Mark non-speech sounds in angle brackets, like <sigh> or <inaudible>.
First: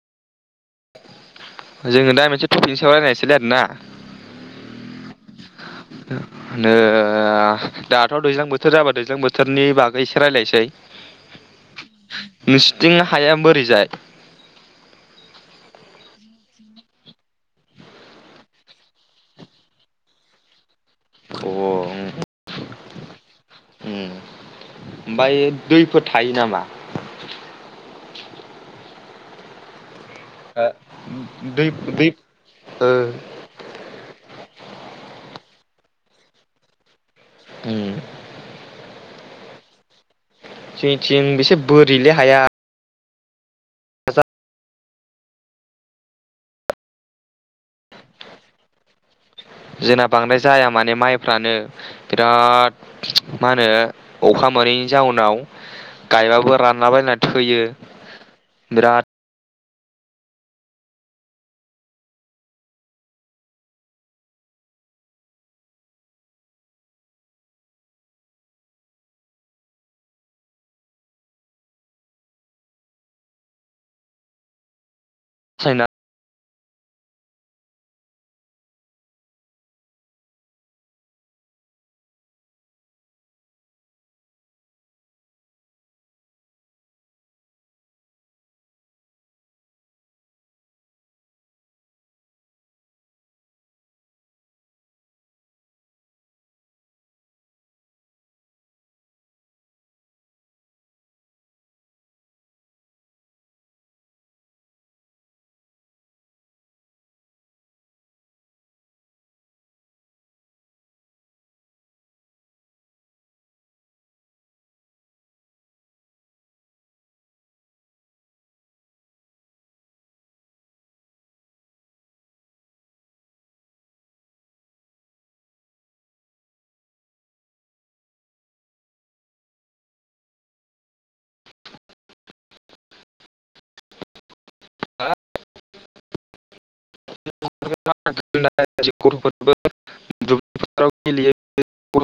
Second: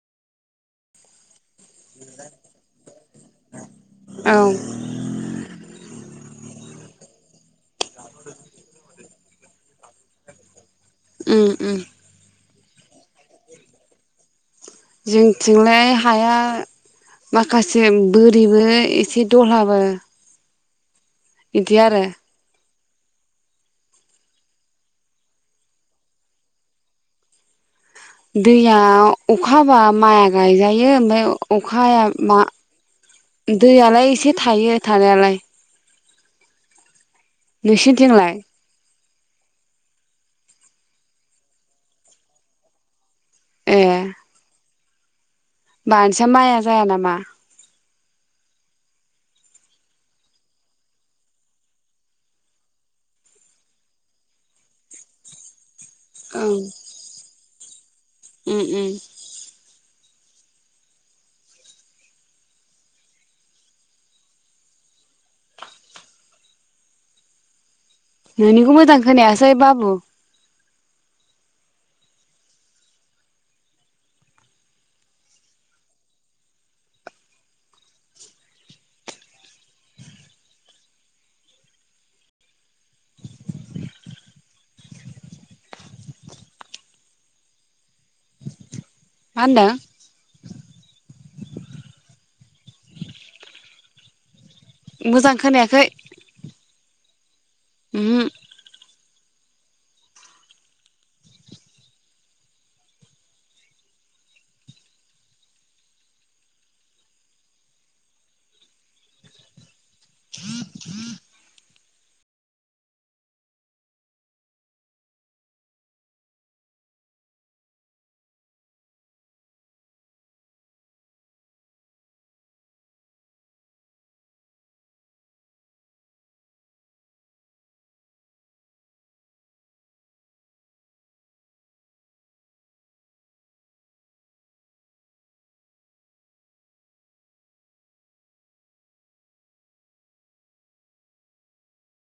जोङो दा मोनसे टपिक सायाव रायनायसैलै आरोना औ नो दाथ' दैज्लां बोथोर जाबा दैज्लां बोथोरनि बागै एसे रायलायनोसै। उम उम नोंसिथिं हाया बोरैजाय? जोंथिंलाय हाया माखासे बोरिबो एसे दहाबो। अ उम उम ओमफाय दैफोर थायो नामा? दैया अखा हाबा माइआ गायजायो ओमफाय दै अखा हाया दै मा दैयालाय एसे थायो थानायालाय नोंसिरनिथिंलाय? जोंनिथिं बेसे बोरिलै हाया। ए बानोसया माइआ जाया नामा? जोंना बांद्राय जाया माने माइफ्रानो बिराद मा होनो अखा मोनैनि जाउनाव। औ गायबाबो रानला बायनाथा होयो। उम उम नोंनिखौ मोजां खोनायासै बाबु साइना मा होनदों? <inaudible> मोजां खोनायाखै उम हो <inaudible> <inaudible> <unintelligible>